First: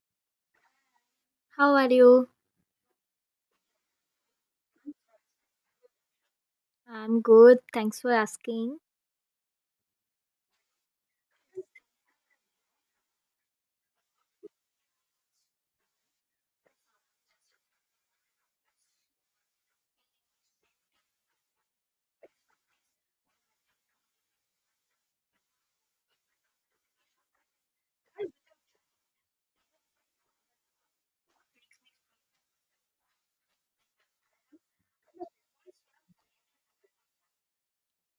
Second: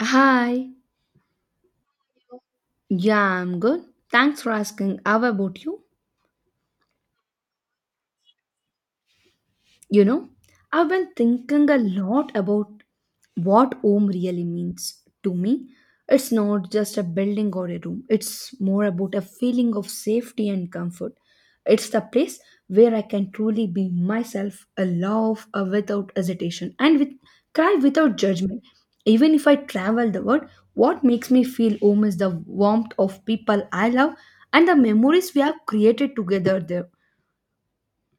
Hi. How are you? Yeah, I'm good. Thanks for asking. How about you? I'm good. Thanks for asking. You know, I've been thinking a lot about what home really means to me. It's not just a building or a room, it's more about a feeling of safety and comfort. It's the place where I can truly be myself, a love without hesitation, and with cry without judgment. Even if I travel the world, what makes me feel home is the warmth of people I love and the memories we have created together there.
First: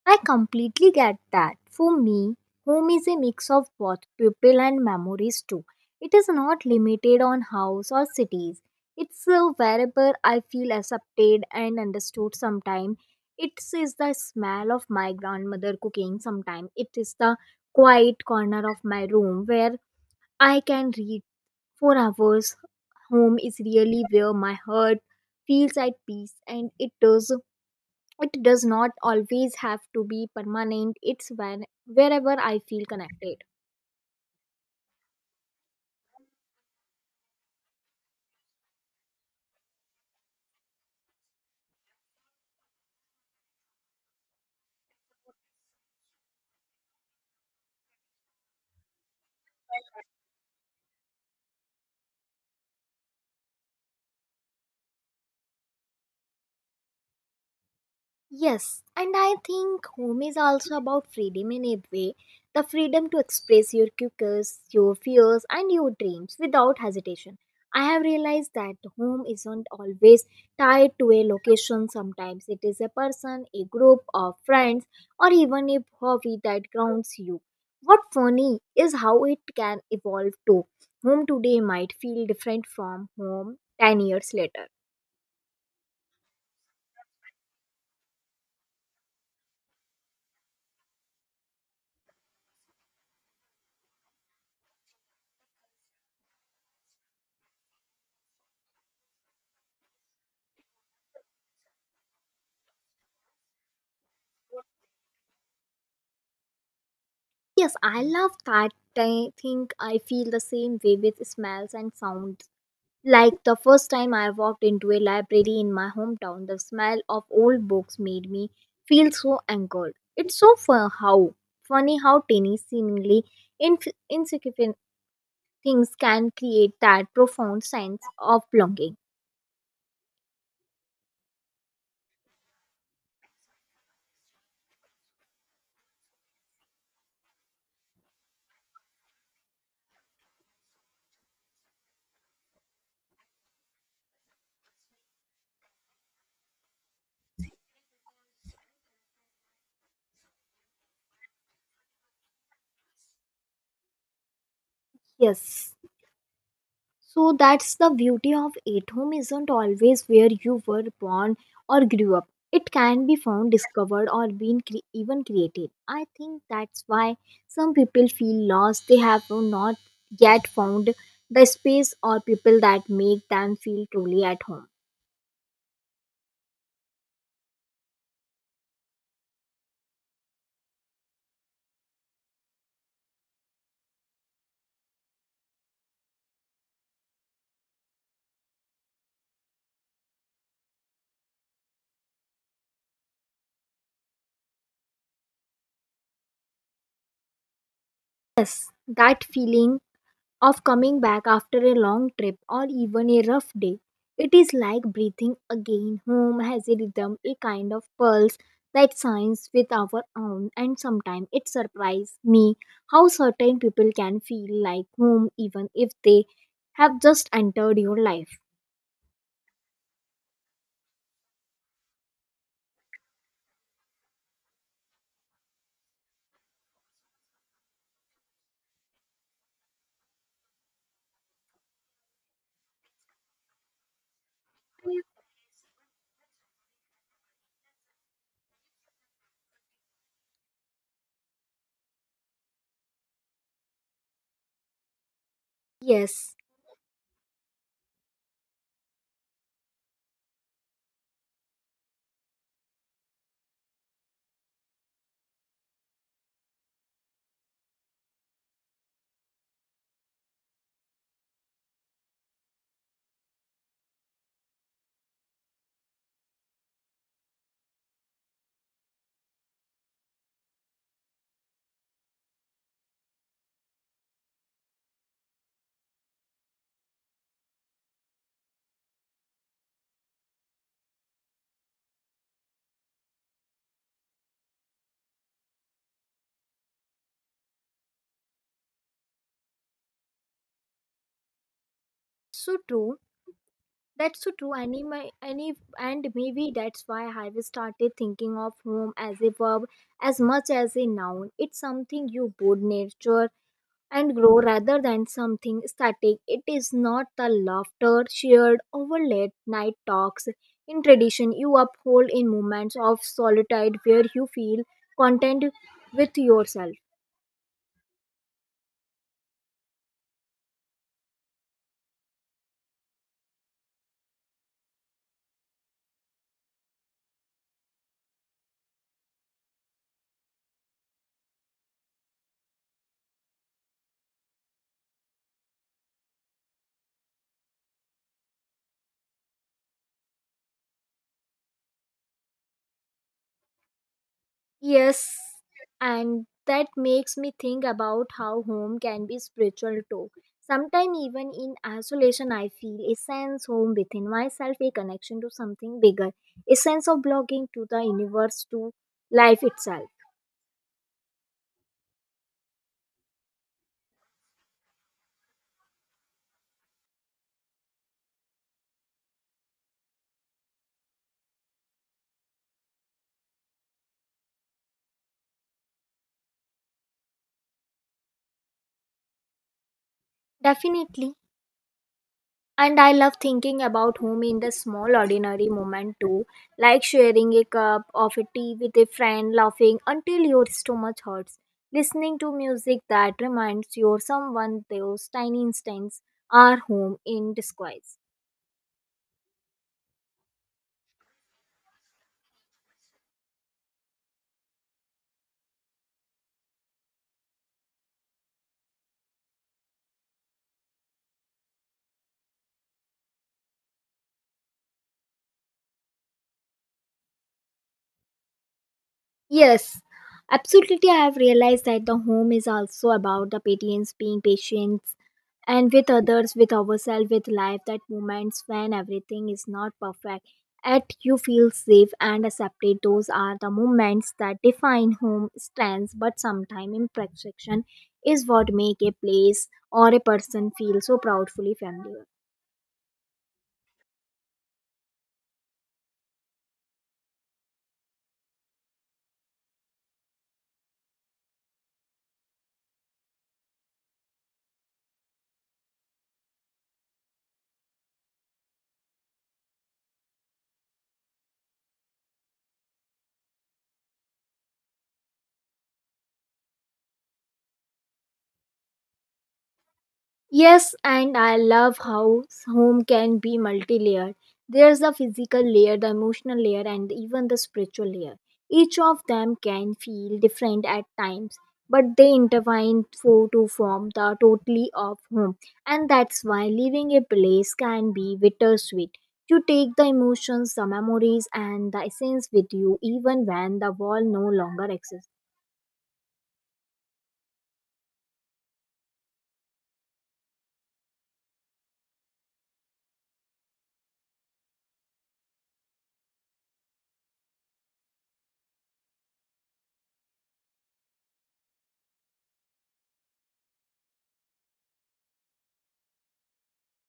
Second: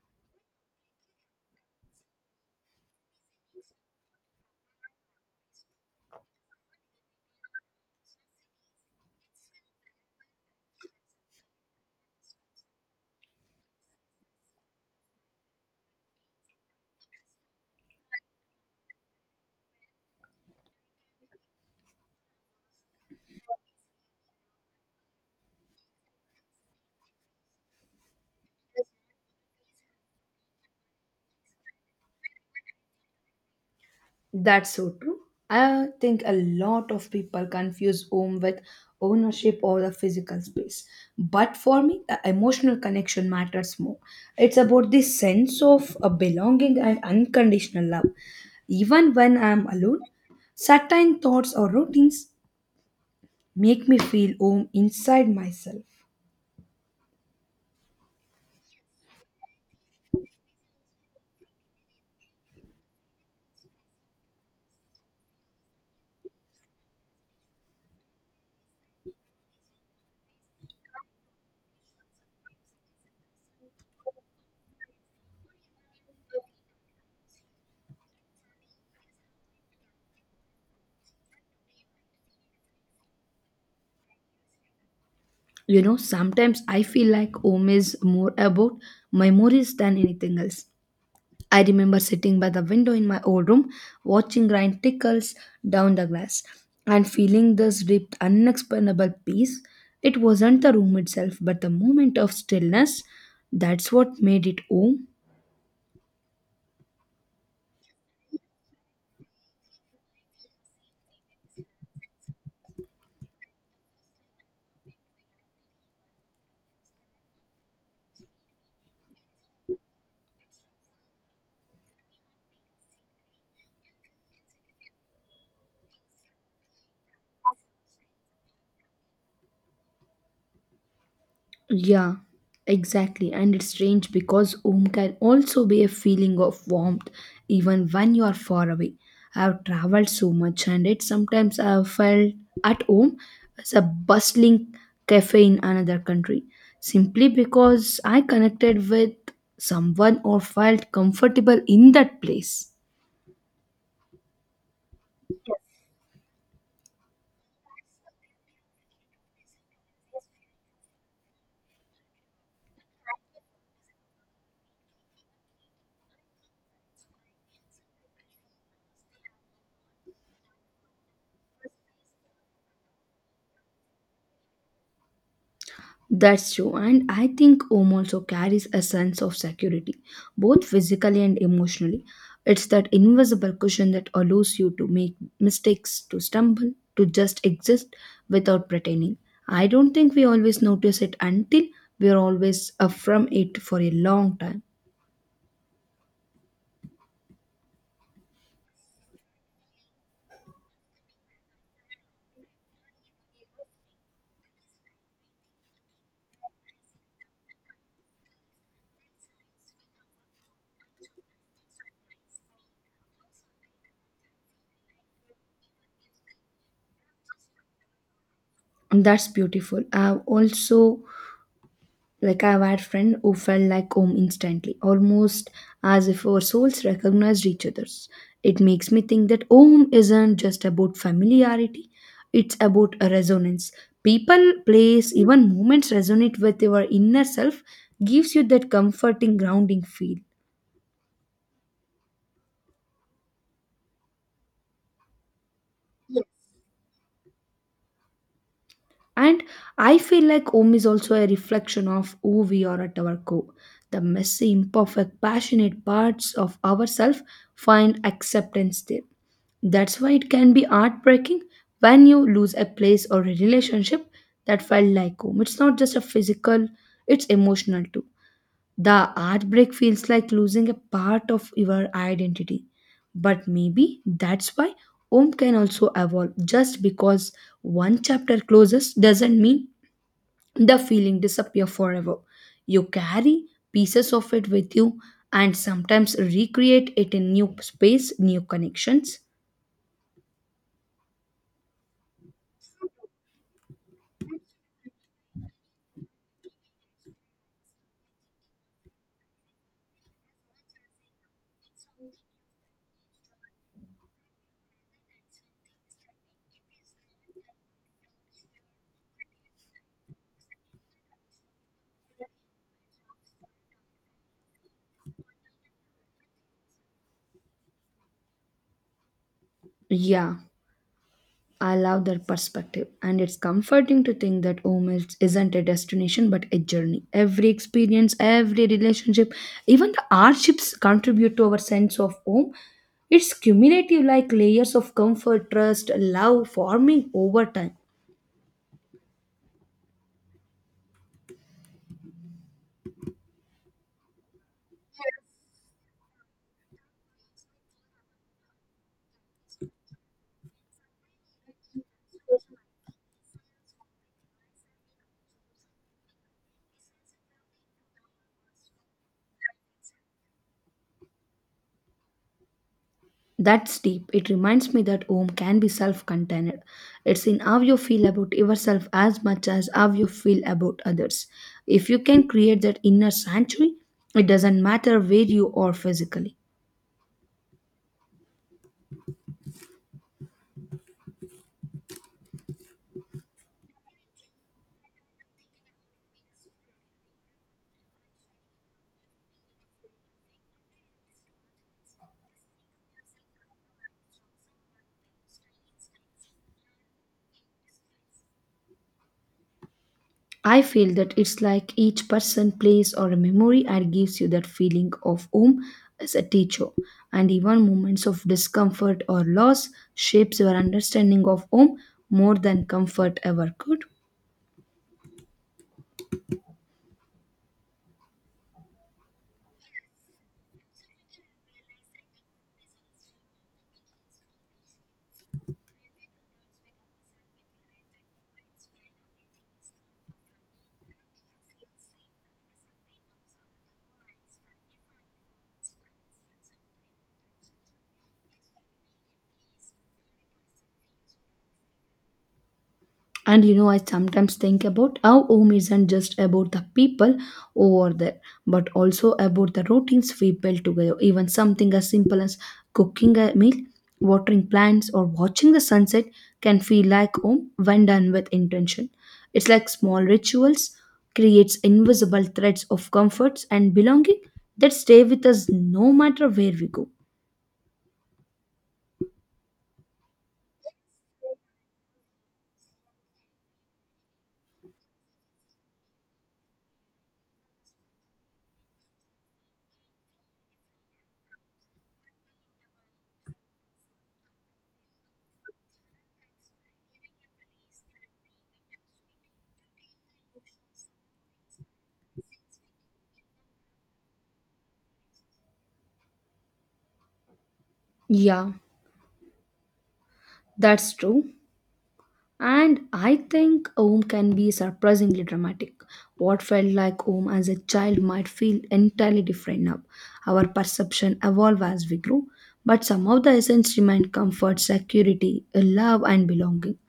I completely get that. For me, home is a mix of both people and memories too. It is not limited on house or cities. It's wherever I feel accepted and understood. Sometimes it is the smell of my grandmother cooking. Sometimes it is the quiet corner of my room where I can read for hours. Home is really where my heart feels at peace, and it does, it does not always have to be permanent. It's when, wherever I feel connected. That's so true. I think a lot of people confuse home with ownership or the physical space. But for me, the emotional connection matters more. It's about the sense of a belonging and unconditional love. Even when I'm alone, certain thoughts or routines make me feel home inside myself. Yes, and I think home is also about freedom in a way. The freedom to express your quirks, your fears, and your dreams without hesitation. I have realized that home isn't always tied to a location. Sometimes it is a person, a group of friends, or even a hobby that grounds you. What funny is how it can evolve too. Home today might feel different from home 10 years later. Sometimes I feel like home is more about memories than anything else. I remember sitting by the window in my old room, watching rain trickles down the glass, and feeling this deep, unexplainable peace. It wasn't the room itself, but the moment of stillness. That's what made it home. Yes, I love that. I think I feel the same way with smells and sounds. Like the first time I walked into a library in my hometown, the smell of old books made me feel so anchored. It's so fun how funny how tiny, seemingly insignificant things can create that profound sense of belonging. Yeah, exactly. And it's strange because home can also be a feeling of warmth even when you are far away. I've traveled so much, and it sometimes I've felt at home as a bustling cafe in another country simply because I connected with someone or felt comfortable in that place. Yes. So that's the beauty of it. Home isn't always where you were born or grew up. It can be found, discovered, or even created. I think that's why some people feel lost. They have not yet found the space or people that make them feel truly at home. That's true, and I think home also carries a sense of security, both physically and emotionally. It's that invisible cushion that allows you to make mistakes, to stumble, to just exist without pretending. I don't think we always notice it until we're always from it for a long time. Yes, that feeling of coming back after a long trip or even a rough day. It is like breathing again. Home has a rhythm, a kind of pulse that signs with our own, and sometimes it surprises me how certain people can feel like home even if they have just entered your life. And that's beautiful. I've also Like, I've had friend who felt like home instantly, almost as if our souls recognized each other's. It makes me think that home isn't just about familiarity; it's about a resonance. People, place, even moments resonate with your inner self, gives you that comforting, grounding feel. Yes, And I feel like home is also a reflection of who we are at our core. The messy, imperfect, passionate parts of ourselves find acceptance there. That's why it can be heartbreaking when you lose a place or a relationship that felt like home. It's not just a physical, it's emotional too. The art break feels like losing a part of your identity. But maybe that's why Om can also evolve. Just because one chapter closes doesn't mean the feeling disappear forever. You carry pieces of it with you and sometimes recreate it in new space, new connections. so true. That's so true. And maybe that's why I have started thinking of home as a verb as much as a noun. It's something you both nurture and grow rather than something static. It is not the laughter shared over late night talks in tradition you uphold in moments of solitude where you feel content with yourself. Yeah. I love that perspective, and it's comforting to think that home isn't a destination but a journey. Every experience, every relationship, even the hardships contribute to our sense of home. It's cumulative, like layers of comfort, trust, love forming over time. Yes, and that makes me think about how home can be spiritual too. Sometimes, even in isolation, I feel a sense home within myself, a connection to something bigger, a sense of belonging to the universe, to life itself. That's deep. It reminds me that home can be self contained. It's in how you feel about yourself as much as how you feel about others. If you can create that inner sanctuary, it doesn't matter where you are physically. Definitely. And I love thinking about home in the small, ordinary moment too, like sharing a cup of a tea with a friend, laughing until your stomach hurts, listening to music that reminds you of someone. Those tiny instants are home in disguise. I feel that it's like each person, place, or a memory and gives you that feeling of home as a teacher. And even moments of discomfort or loss shapes your understanding of home more than comfort ever could. Yes, absolutely. I have realized that the home is also about the patience, being patient and with others, with ourselves, with life, that moments when everything is not perfect, yet you feel safe and accepted. Those are the moments that define home strengths, but sometimes imperfection is what make a place or a person feel so proudfully familiar. And I sometimes think about how home isn't just about the people over there, but also about the routines we build together. Even something as simple as cooking a meal, watering plants, or watching the sunset can feel like home when done with intention. It's like small rituals creates invisible threads of comforts and belonging that stay with us no matter where we go. Yes, and I love how home can be multi layered. There's the physical layer, the emotional layer, and even the spiritual layer. Each of them can feel different at times, but they intertwine for to form the totally of home. And that's why leaving a place can be bittersweet. You take the emotions, the memories, and the essence with you even when the wall no longer exists. Yeah, that's true. And I think home can be surprisingly dramatic. What felt like home as a child might feel entirely different now. Our perception evolve as we grow, but some of the essence remain comfort, security, love and belonging.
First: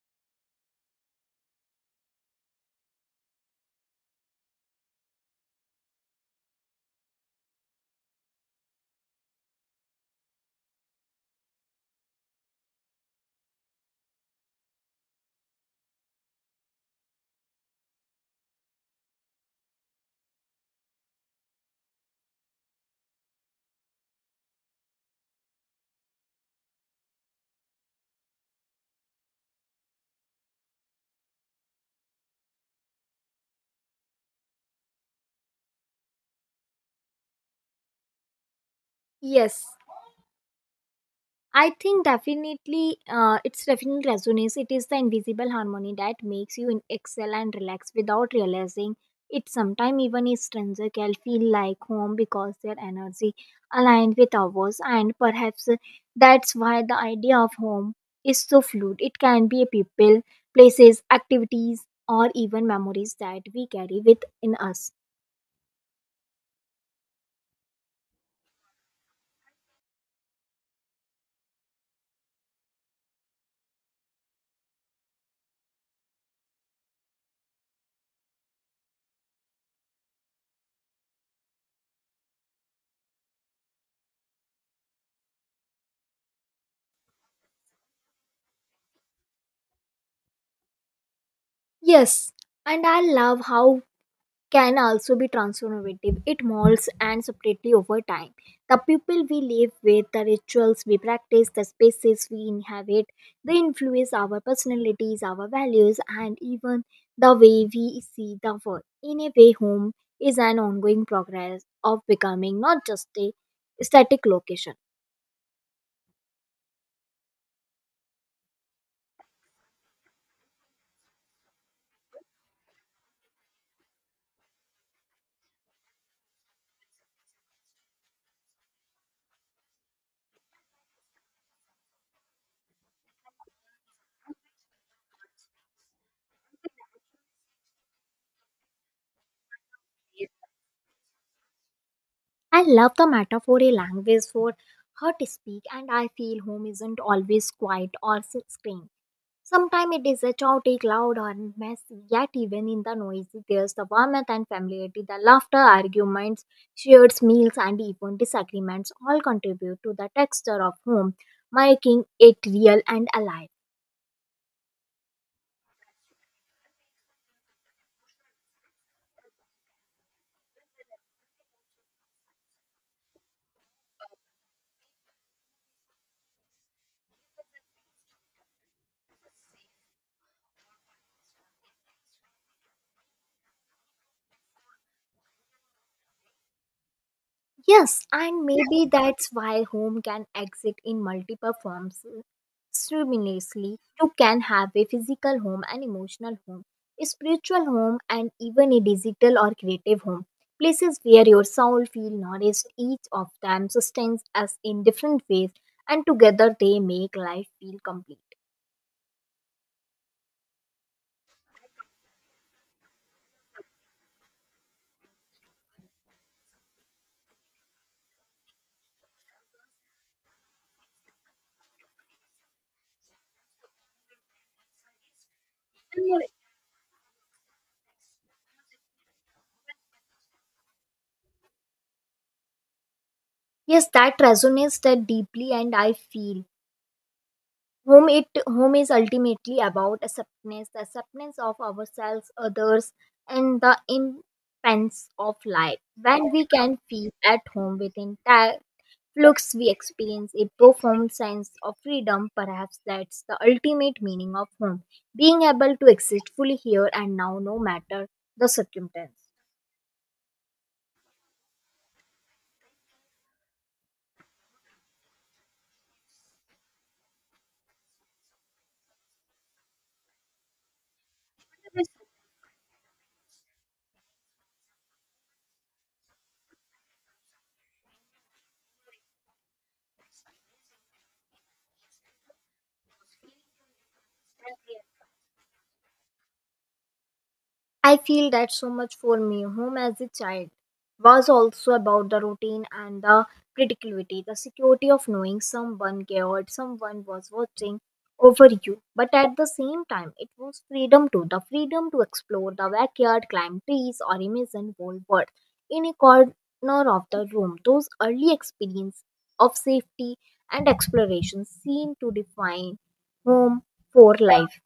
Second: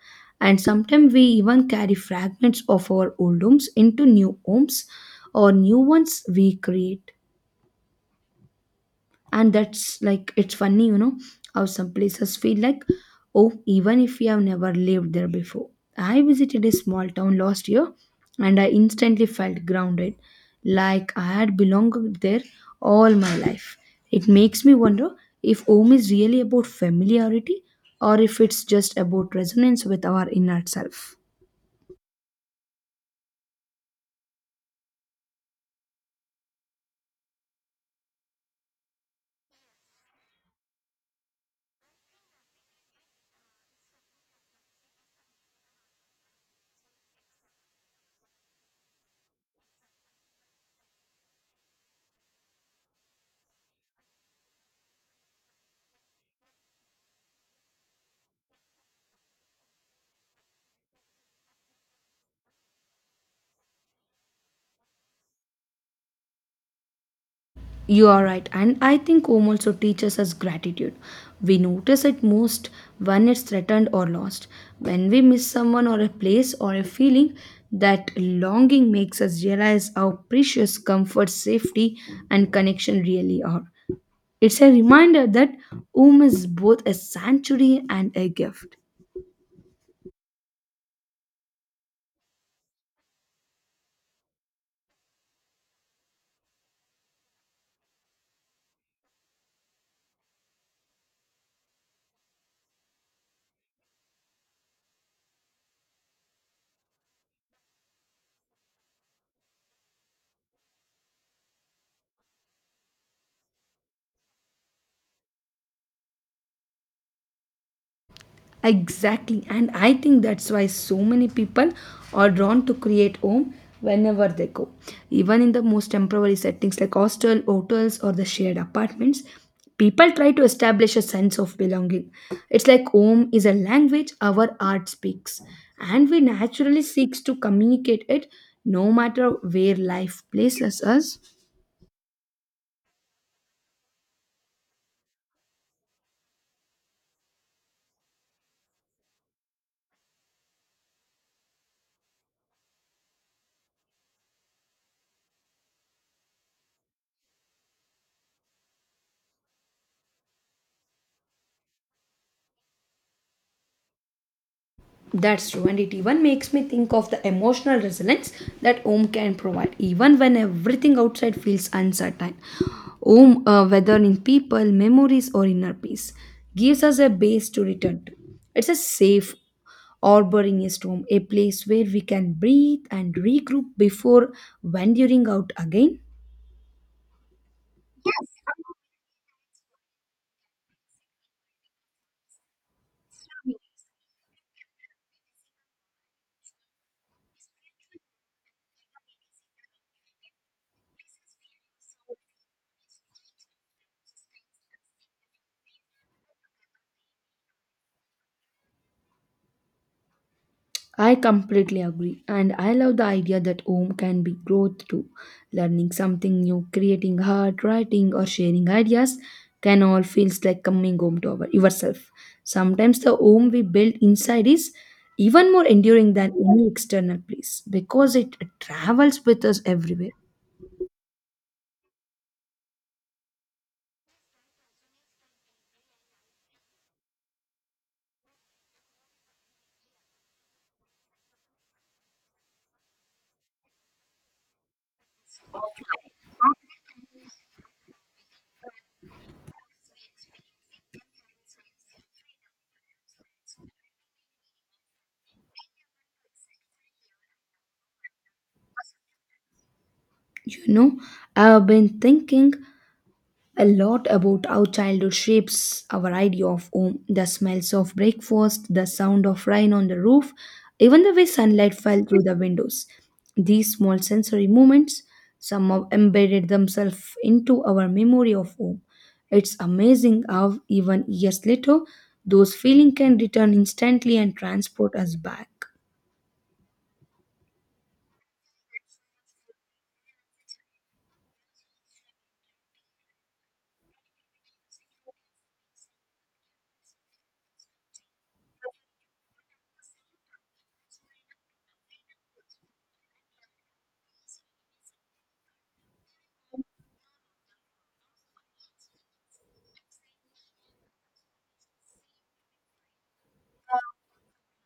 And sometimes we even carry fragments of our old homes into new homes or new ones we create, and that's like, it's funny, you know how some places feel like, oh, even if you have never lived there before. I visited a small town last year, and I instantly felt grounded, like I had belonged there all my life. It makes me wonder if home is really about familiarity, or if it's just about resonance with our inner self. Yes, I think definitely, it's definitely resonates. It is the invisible harmony that makes you in excel and relax without realizing it. Sometimes even a stranger can feel like home because their energy aligned with ours, and perhaps that's why the idea of home is so fluid. It can be a people, places, activities, or even memories that we carry within us. You are right, and I think home also teaches us gratitude. We notice it most when it's threatened or lost. When we miss someone or a place or a feeling, that longing makes us realize how precious comfort, safety, and connection really are. It's a reminder that home is both a sanctuary and a gift. Yes, and I love how can also be transformative. It molds and separately over time. The people we live with, the rituals we practice, the spaces we inhabit, they influence our personalities, our values, and even the way we see the world. In a way, home is an ongoing progress of becoming, not just a static location. Exactly, and I think that's why so many people are drawn to create home whenever they go. Even in the most temporary settings like hostel, hotels, or the shared apartments, people try to establish a sense of belonging. It's like home is a language our art speaks, and we naturally seeks to communicate it no matter where life places us. I love the metaphor a language for how to speak, and I feel home isn't always quiet or screen. Sometimes it is a chaotic, loud, and messy, yet even in the noise, there's the warmth and familiarity. The laughter, arguments, shared meals, and even disagreements all contribute to the texture of home, making it real and alive. That's true, and it even makes me think of the emotional resilience that Om can provide, even when everything outside feels uncertain. Om, whether in people, memories, or inner peace, gives us a base to return to. It's a safe harbor in a storm, a place where we can breathe and regroup before venturing out again. Yes, and maybe that's why home can exist in multiple forms simultaneously. You can have a physical home, an emotional home, a spiritual home, and even a digital or creative home. Places where your soul feels nourished, each of them sustains us in different ways, and together they make life feel complete. I completely agree, and I love the idea that home can be growth too. Learning something new, creating art, writing, or sharing ideas can all feels like coming home to yourself. Sometimes the home we build inside is even more enduring than any external place because it travels with us everywhere. Yes, that resonates that deeply, and I feel home is ultimately about acceptance, the acceptance of ourselves, others, and the impense of life. When we can feel at home within entire flux, we experience a profound sense of freedom. Perhaps that's the ultimate meaning of home: being able to exist fully here and now, no matter the circumstance. You know, I've been thinking a lot about how childhood shapes our idea of home. The smells of breakfast, the sound of rain on the roof, even the way sunlight fell through the windows. These small sensory moments somehow embedded themselves into our memory of home. It's amazing how, even years later, those feelings can return instantly and transport us back. I feel that so much for me. Home as a child was also about the routine and the predictability, the security of knowing someone cared, someone was watching over you. But at the same time, it was freedom too, the freedom to explore the backyard, climb trees, or imagine whole world in a corner of the room. Those early experiences of safety and exploration seem to define home for life.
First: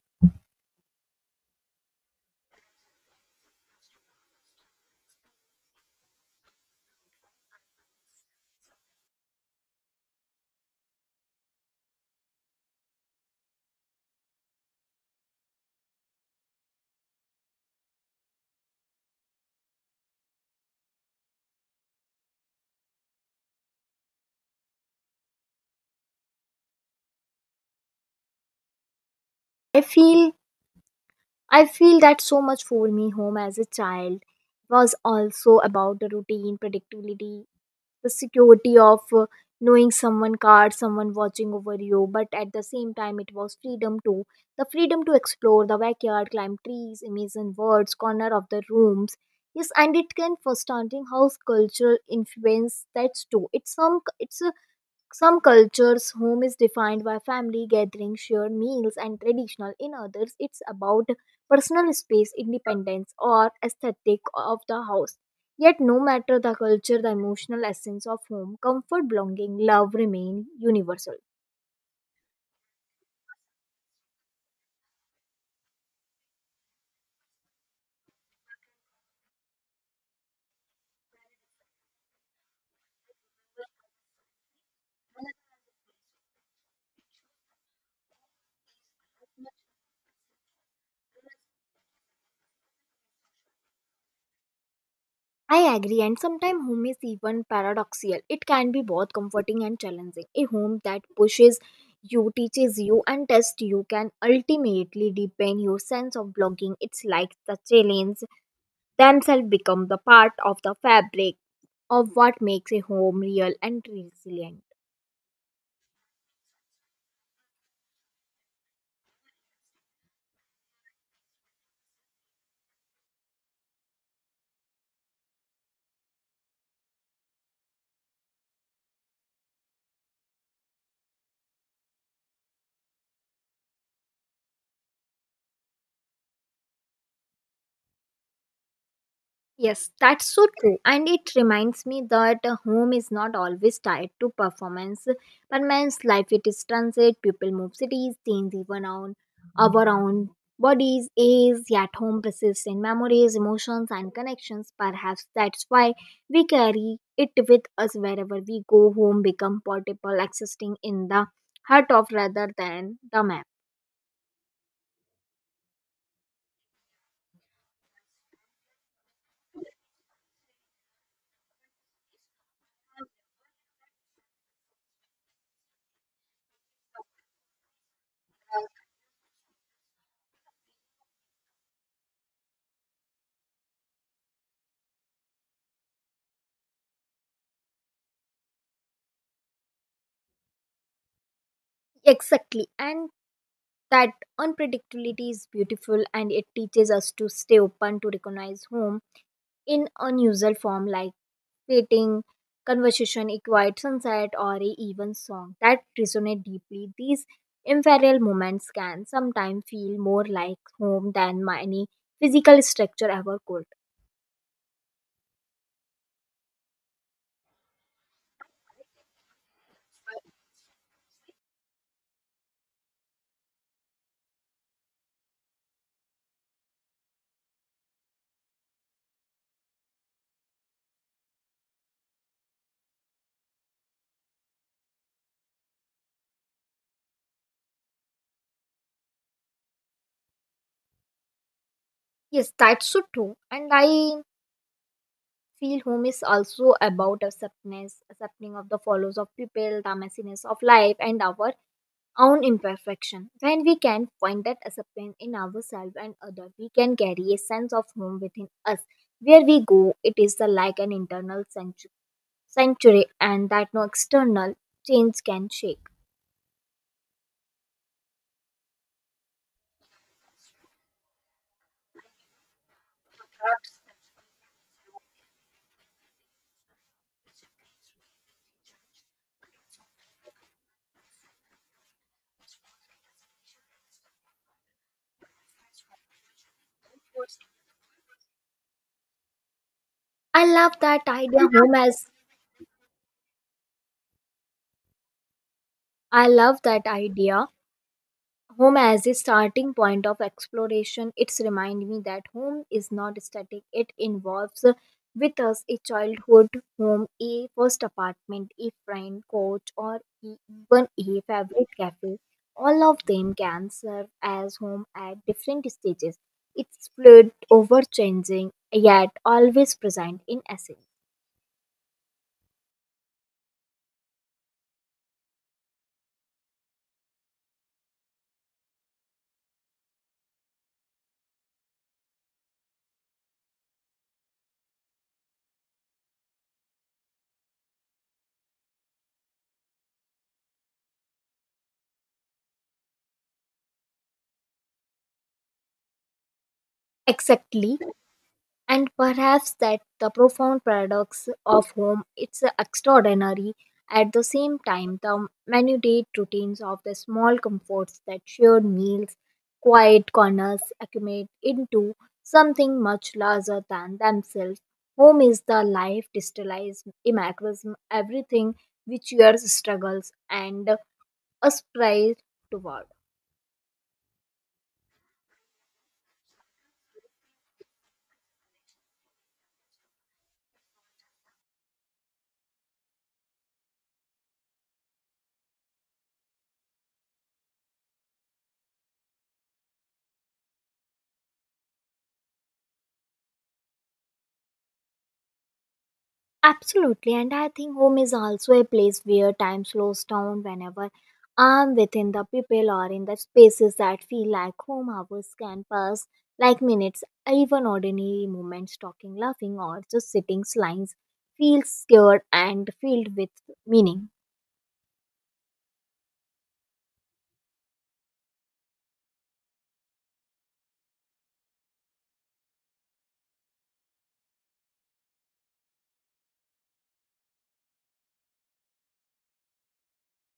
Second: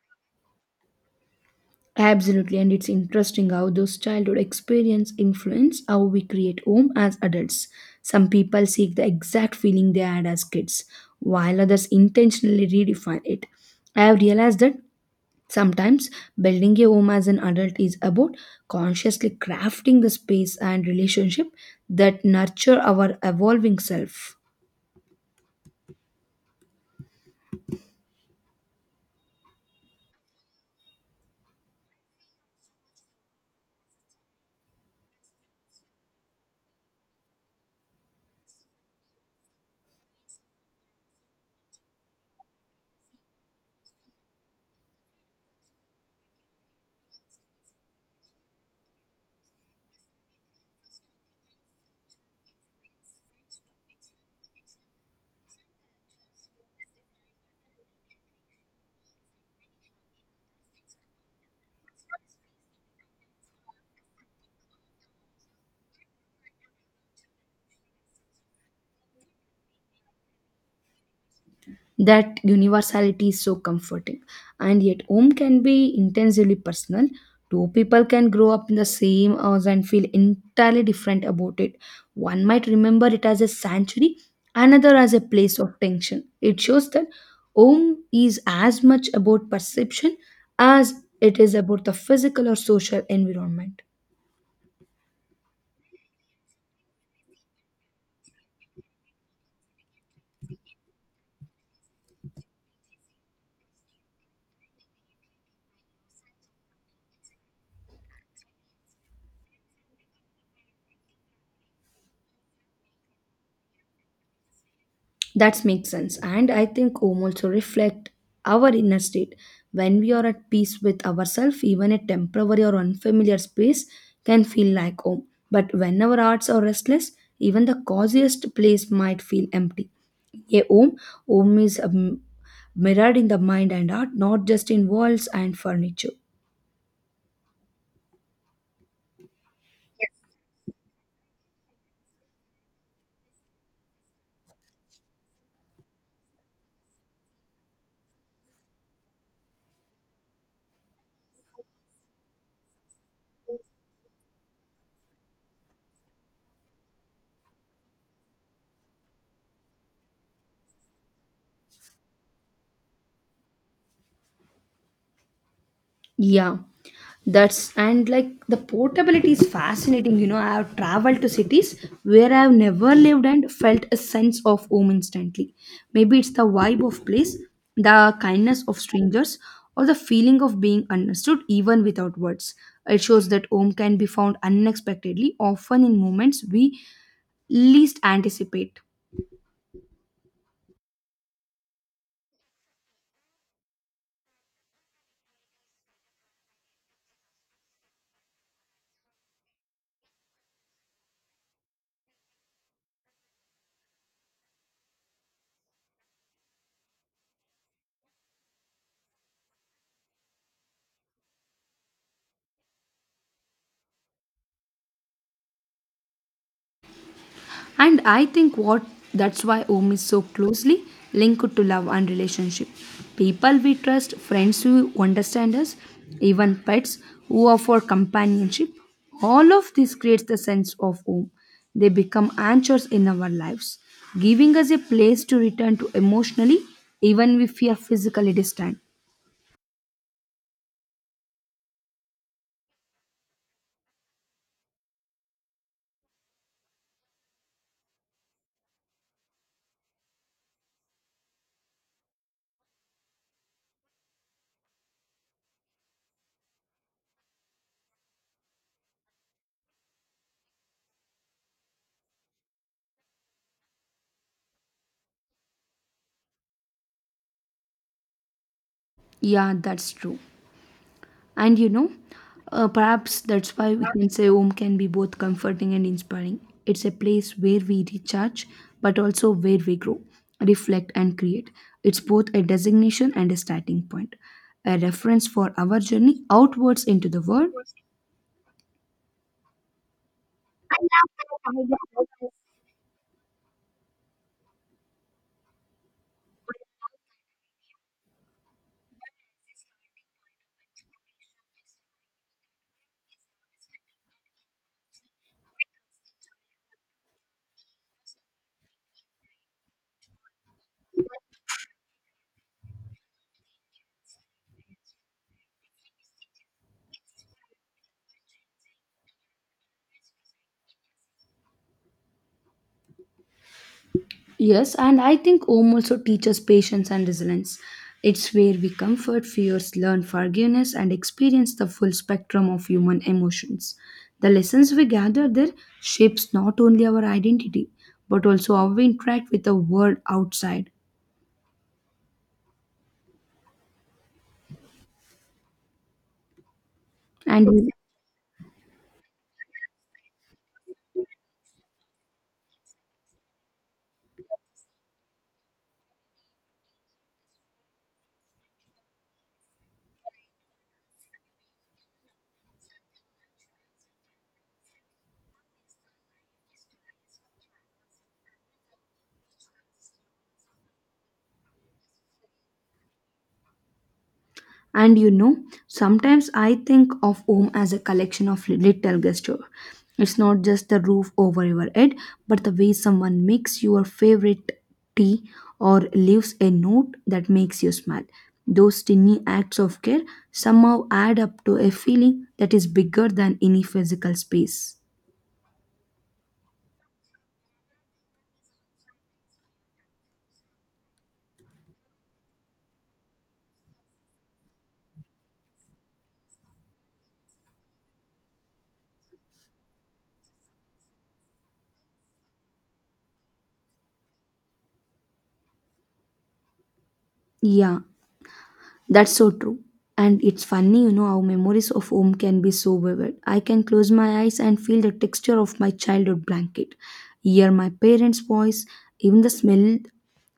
Absolutely, and it's interesting how those childhood experience influence how we create home as adults. Some people seek the exact feeling they had as kids, while others intentionally redefine it. I have realized that sometimes building a home as an adult is about consciously crafting the space and relationship that nurture our evolving self. I feel I feel that so much for me. Home as a child was also about the routine, predictability, the security of knowing someone card, someone watching over you, but at the same time it was freedom too. The freedom to explore the backyard, climb trees, imagine words, corner of the rooms. Yes, and it can understanding how cultural influence that's too. It's some cultures, home is defined by family gatherings, shared meals, and traditional. In others, it's about personal space, independence, or aesthetic of the house. Yet, no matter the culture, the emotional essence of home, comfort, belonging, love, remain universal. That universality is so comforting, and yet home can be intensely personal. Two people can grow up in the same house and feel entirely different about it. One might remember it as a sanctuary, another as a place of tension. It shows that home is as much about perception as it is about the physical or social environment. I agree, and sometimes home is even paradoxical. It can be both comforting and challenging. A home that pushes you, teaches you, and tests you can ultimately deepen your sense of belonging. It's like the challenge themselves become the part of the fabric of what makes a home real and resilient. That makes sense. And I think home also reflect our inner state. When we are at peace with ourselves, even a temporary or unfamiliar space can feel like home. But when our hearts are restless, even the coziest place might feel empty. A home is mirrored in the mind and heart, not just in walls and furniture. Yes, that's so true. And it reminds me that a home is not always tied to performance. But man's life it is transit, people move cities, things even on our own bodies, age, yet home persists in memories, emotions, and connections. Perhaps that's why we carry it with us wherever we go. Home become portable, existing in the heart of rather than the map. Yeah, that's and like the portability is fascinating. I have traveled to cities where I have never lived and felt a sense of home instantly. Maybe it's the vibe of place, the kindness of strangers, or the feeling of being understood even without words. It shows that home can be found unexpectedly, often in moments we least anticipate. Exactly. And that unpredictability is beautiful, and it teaches us to stay open to recognize home in unusual form like waiting, conversation, a quiet sunset, or a even song that resonate deeply. These ephemeral moments can sometimes feel more like home than any physical structure ever could. And I think what that's why home is so closely linked to love and relationship. People we trust, friends who understand us, even pets who offer companionship. All of this creates the sense of home. They become anchors in our lives, giving us a place to return to emotionally, even if we are physically distant. Yes, that's so true. And I feel home is also about acceptance, accepting of the follows of people, the messiness of life, and our own imperfection. When we can find that acceptance in ourselves and others, we can carry a sense of home within us. Where we go, it is the like an internal sanctuary, and that no external change can shake. Yeah, that's true. And perhaps that's why we can say home can be both comforting and inspiring. It's a place where we recharge, but also where we grow, reflect, and create. It's both a designation and a starting point, a reference for our journey outwards into the world. I love that idea. Home as I love that idea. Home as a starting point of exploration, it's remind me that home is not static. It involves with us, a childhood home, a first apartment, a friend coach, or even a favorite cafe. All of them can serve as home at different stages. It's fluid over changing, yet always present in essence. Yes, and I think home also teaches patience and resilience. It's where we comfort fears, learn forgiveness, and experience the full spectrum of human emotions. The lessons we gather there shapes not only our identity, but also how we interact with the world outside. And we Exactly. And perhaps that the profound paradox of home, it's extraordinary at the same time the minute routines of the small comforts, that shared meals, quiet corners, accumulate into something much larger than themselves. Home is the life distillized immaculism, everything which your struggles and aspire toward. And sometimes I think of home as a collection of little gesture. It's not just the roof over your head, but the way someone makes your favorite tea or leaves a note that makes you smile. Those tiny acts of care somehow add up to a feeling that is bigger than any physical space. Absolutely, and I think home is also a place where time slows down. Whenever I'm within the people or in the spaces that feel like home, hours can pass like minutes, even ordinary moments, talking, laughing, or just sitting, slimes, feel scared and filled with meaning. Yeah, that's so true. And it's funny, how memories of home can be so vivid. I can close my eyes and feel the texture of my childhood blanket, hear my parents' voice, even the smell,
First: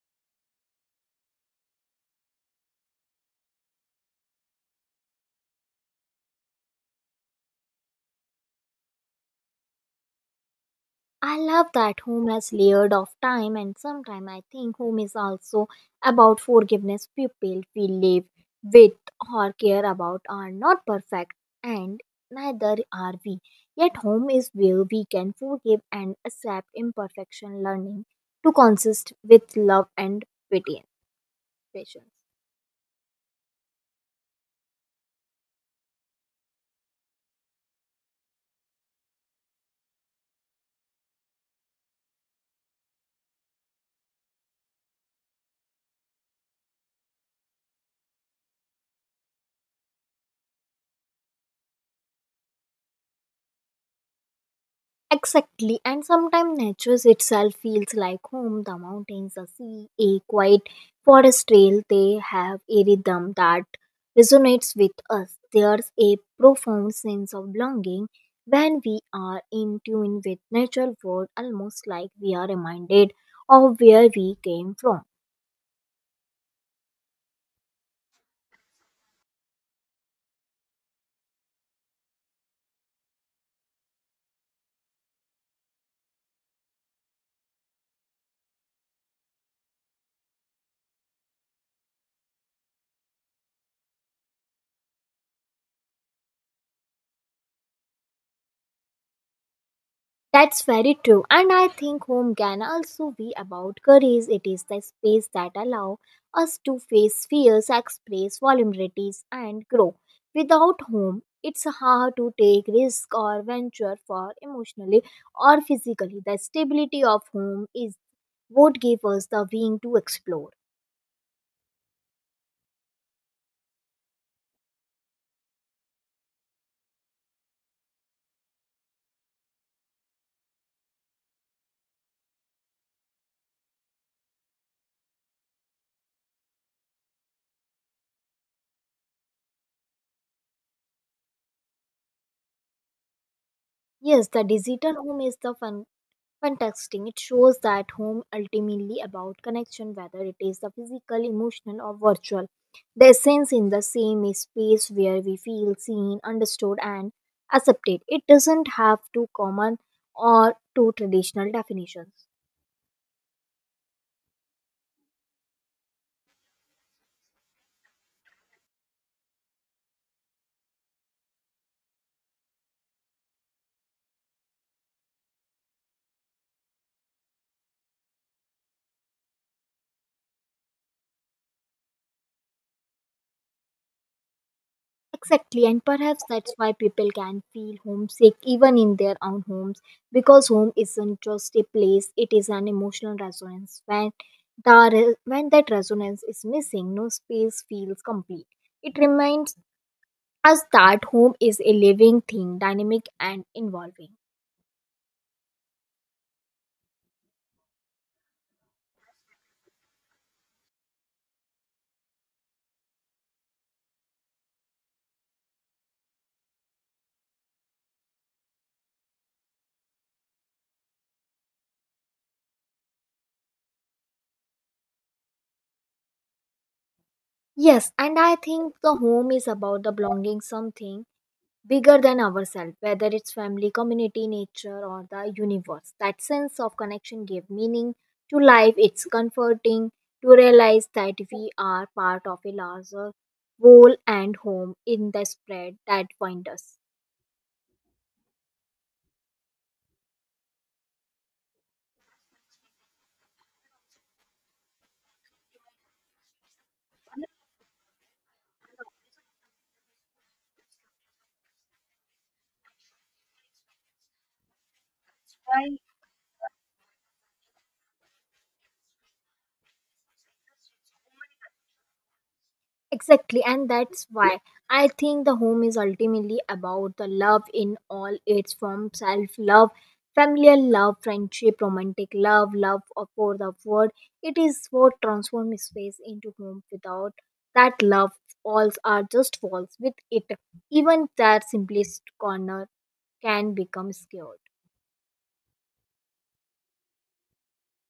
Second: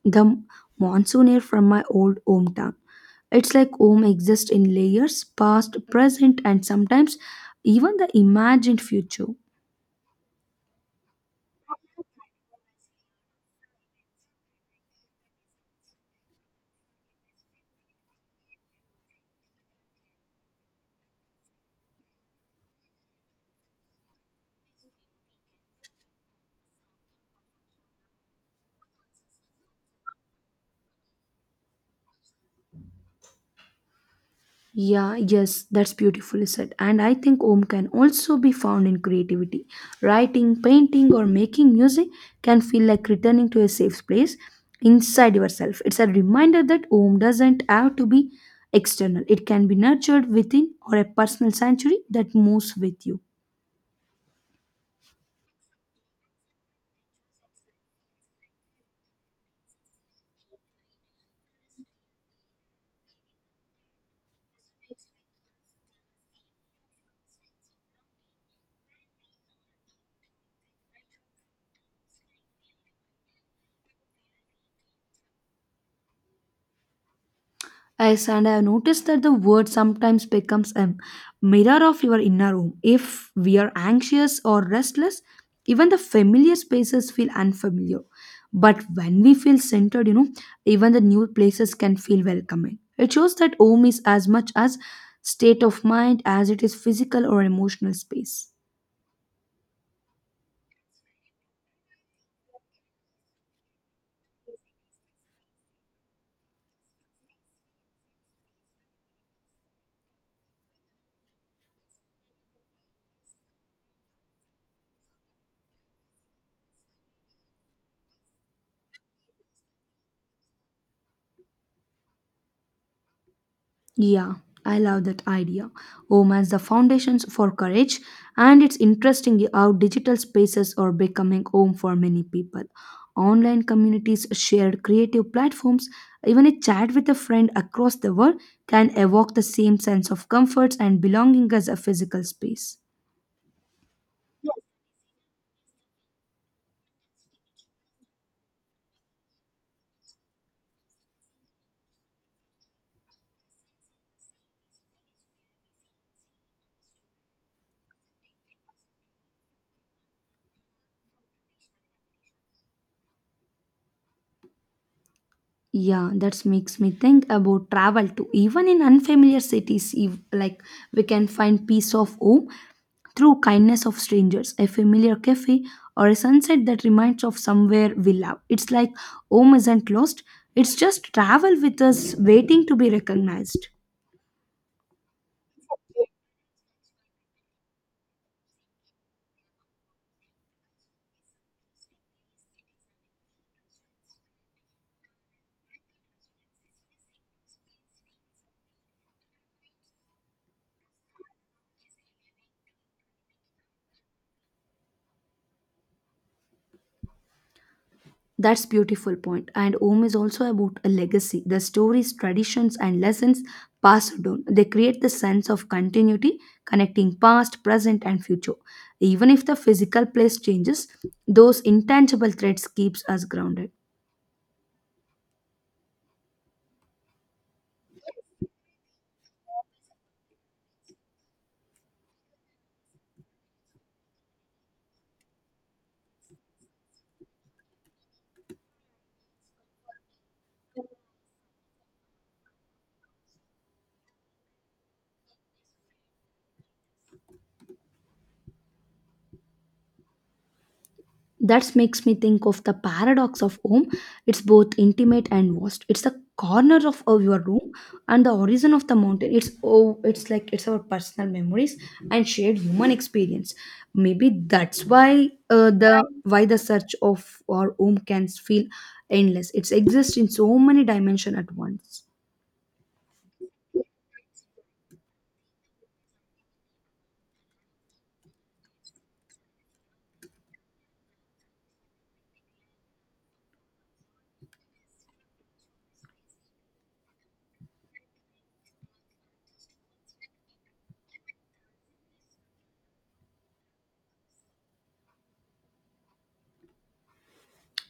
the monsoon air from my old hometown. It's like home exists in layers, past, present, and sometimes even the imagined future. I love that home has layered of time, and sometimes I think home is also about forgiveness. People we live with or care about are not perfect, and neither are we. Yet home is where we can forgive and accept imperfection, learning to consist with love and pati- patience. Yeah, yes, that's beautifully said. And I think Om can also be found in creativity. Writing, painting, or making music can feel like returning to a safe place inside yourself. It's a reminder that Om doesn't have to be external, it can be nurtured within or a personal sanctuary that moves with you. Exactly, and sometimes nature itself feels like home. The mountains, the sea, a quiet forest trail, they have a rhythm that resonates with us. There's a profound sense of belonging when we are in tune with natural world, almost like we are reminded of where we came from. Yes, and I have noticed that the word sometimes becomes a mirror of your inner room. If we are anxious or restless, even the familiar spaces feel unfamiliar. But when we feel centered, you know, even the new places can feel welcoming. It shows that home is as much as state of mind as it is physical or emotional space. That's very true. And I think home can also be about courage. It is the space that allows us to face fears, express vulnerabilities, and grow. Without home, it's hard to take risk or venture for emotionally or physically. The stability of home is what gives us the wing to explore. Yeah, I love that idea. Omens, the foundations for courage, and it's interesting how digital spaces are becoming home for many people. Online communities, shared creative platforms, even a chat with a friend across the world can evoke the same sense of comfort and belonging as a physical space. Yes, the digital home is the fun contexting. It shows that home ultimately about connection, whether it is the physical, emotional, or virtual. The essence in the same is space where we feel seen, understood, and accepted. It doesn't have to common or two traditional definitions. Yeah, that makes me think about travel too. Even in unfamiliar cities, like we can find peace of home through kindness of strangers, a familiar cafe, or a sunset that reminds of somewhere we love. It's like home isn't lost, it's just travel with us waiting to be recognized. Exactly, and perhaps that's why people can feel homesick even in their own homes, because home isn't just a place, it is an emotional resonance. When, when that resonance is missing, no space feels complete. It reminds us that home is a living thing, dynamic and involving. That's beautiful point. And home is also about a legacy. The stories, traditions, and lessons passed down. They create the sense of continuity, connecting past, present, and future. Even if the physical place changes, those intangible threads keeps us grounded. Yes, and I think the home is about the belonging something bigger than ourselves, whether it's family, community, nature, or the universe. That sense of connection gave meaning to life. It's comforting to realize that we are part of a larger whole, and home in the spread that binds us. That makes me think of the paradox of home. It's both intimate and vast. It's the corner of your room and the origin of the mountain. It's oh it's like it's our personal memories and shared human experience. Maybe that's why the search of our home can feel endless. It exists in so many dimensions at once. Exactly, and that's why I think the home is ultimately about the love in all its forms: self love, familial love, friendship, romantic love, for the world. It is what transforms space into home. Without that love, walls are just walls. With it, even their simplest corner can become scared.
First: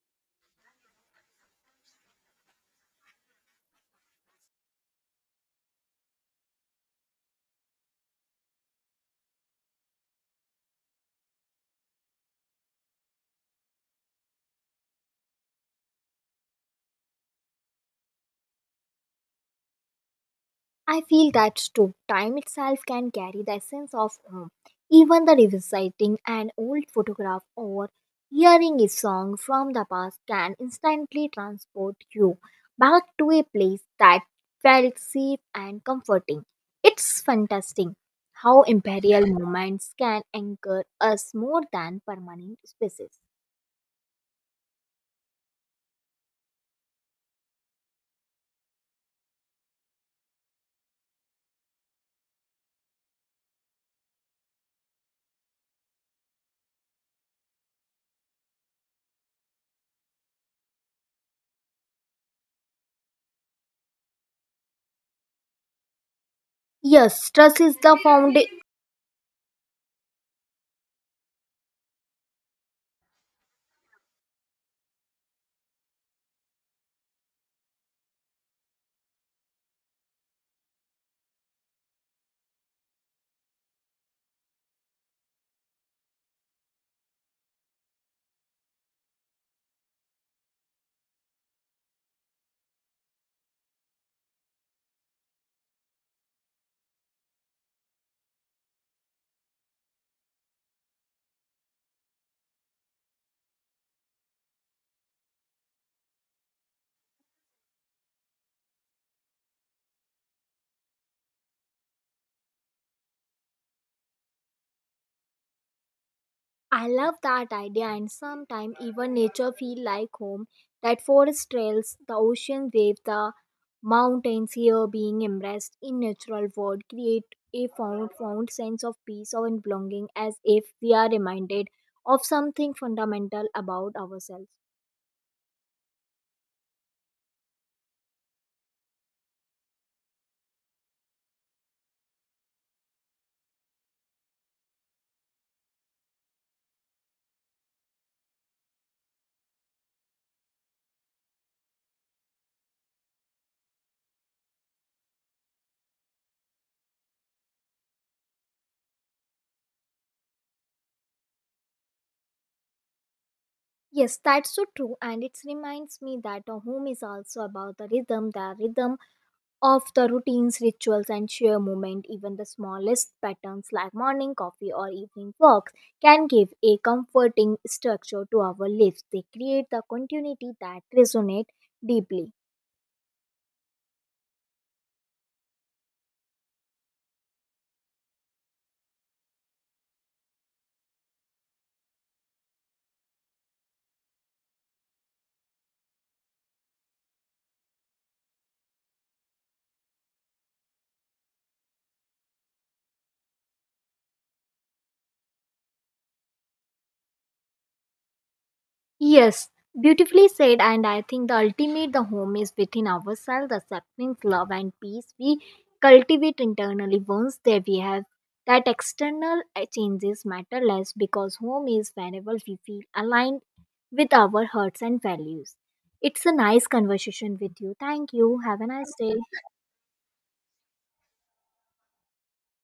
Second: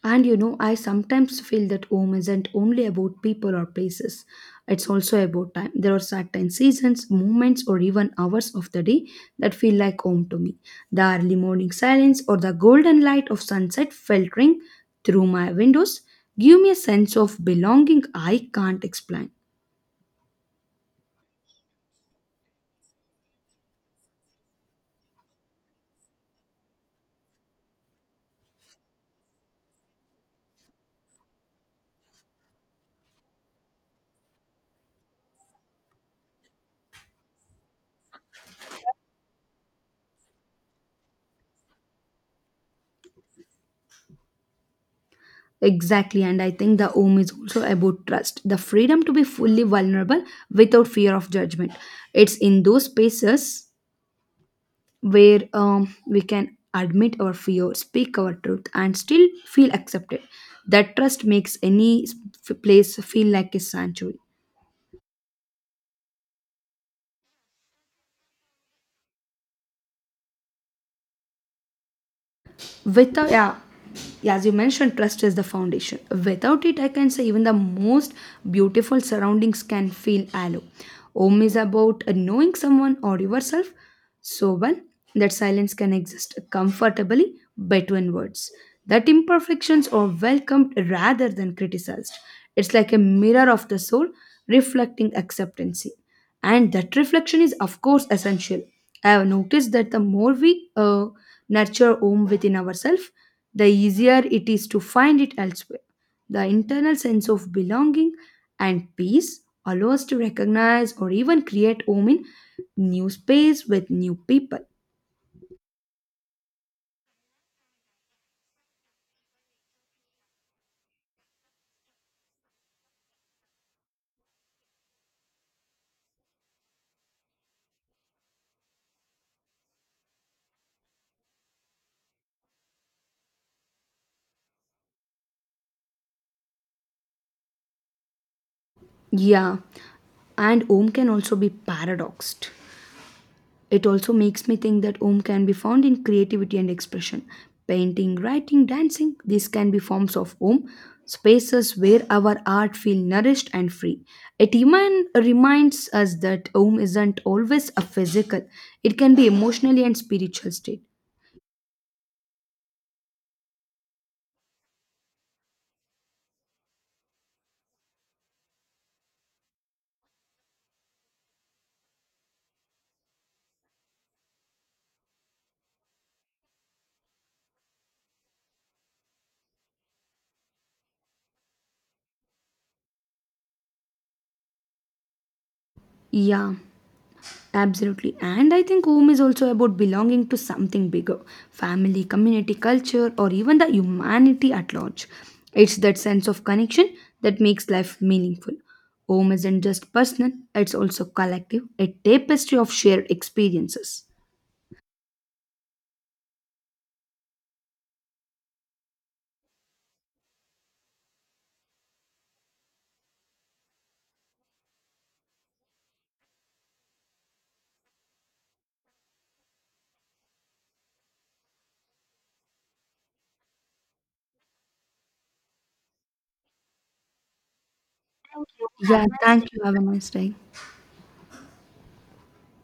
And you know, I sometimes feel that home isn't only about people or places. It's also about time. There are certain seasons, moments, or even hours of the day that feel like home to me. The early morning silence or the golden light of sunset filtering through my windows give me a sense of belonging I can't explain. I feel that too. Time itself can carry the essence of home. Even the revisiting an old photograph or hearing a song from the past can instantly transport you back to a place that felt safe and comforting. It's fantastic how imperial moments can anchor us more than permanent spaces. Exactly, and I think the home is also about trust, the freedom to be fully vulnerable without fear of judgment. It's in those spaces where we can admit our fear, speak our truth, and still feel accepted. That trust makes place feel like a sanctuary. Yes, trust is the found. Without, yeah, yeah, as you mentioned, trust is the foundation. Without it, I can say even the most beautiful surroundings can feel hollow. Home is about knowing someone or yourself so well that silence can exist comfortably between words, that imperfections are welcomed rather than criticized. It's like a mirror of the soul reflecting acceptance, and that reflection is of course essential. I have noticed that the more we uh, nurture home within ourselves, the easier it is to find it elsewhere. The internal sense of belonging and peace allows us to recognize or even create home in new space with new people. I love that idea, and sometimes even nature feel like home. That forest trails, the ocean wave, the mountains here being embraced in natural world create a found sense of peace and belonging, as if we are reminded of something fundamental about ourselves. Yeah, and home can also be paradoxed. It also makes me think that Om can be found in creativity and expression. Painting, writing, dancing, these can be forms of Om, spaces where our art feel nourished and free. It even reminds us that Om isn't always a physical, it can be emotionally and spiritual state. Yes, that's so true, and it reminds me that a home is also about the rhythm, of the routines, rituals, and sheer moment. Even the smallest patterns like morning coffee or evening walks can give a comforting structure to our lives. They create the continuity that resonates deeply. Yeah. Absolutely. And I think home is also about belonging to something bigger, family, community, culture, or even the humanity at large. It's that sense of connection that makes life meaningful. Home isn't just personal, it's also collective, a tapestry of shared experiences. Yes, beautifully said. And I think the ultimate, the home is within ourselves, accepting love and peace we cultivate internally. Once there we have that external changes matter less, because home is whenever we feel aligned with our hearts and values. It's a nice conversation with you. Thank you. Have a nice Yeah, day. thank you. Have a nice day.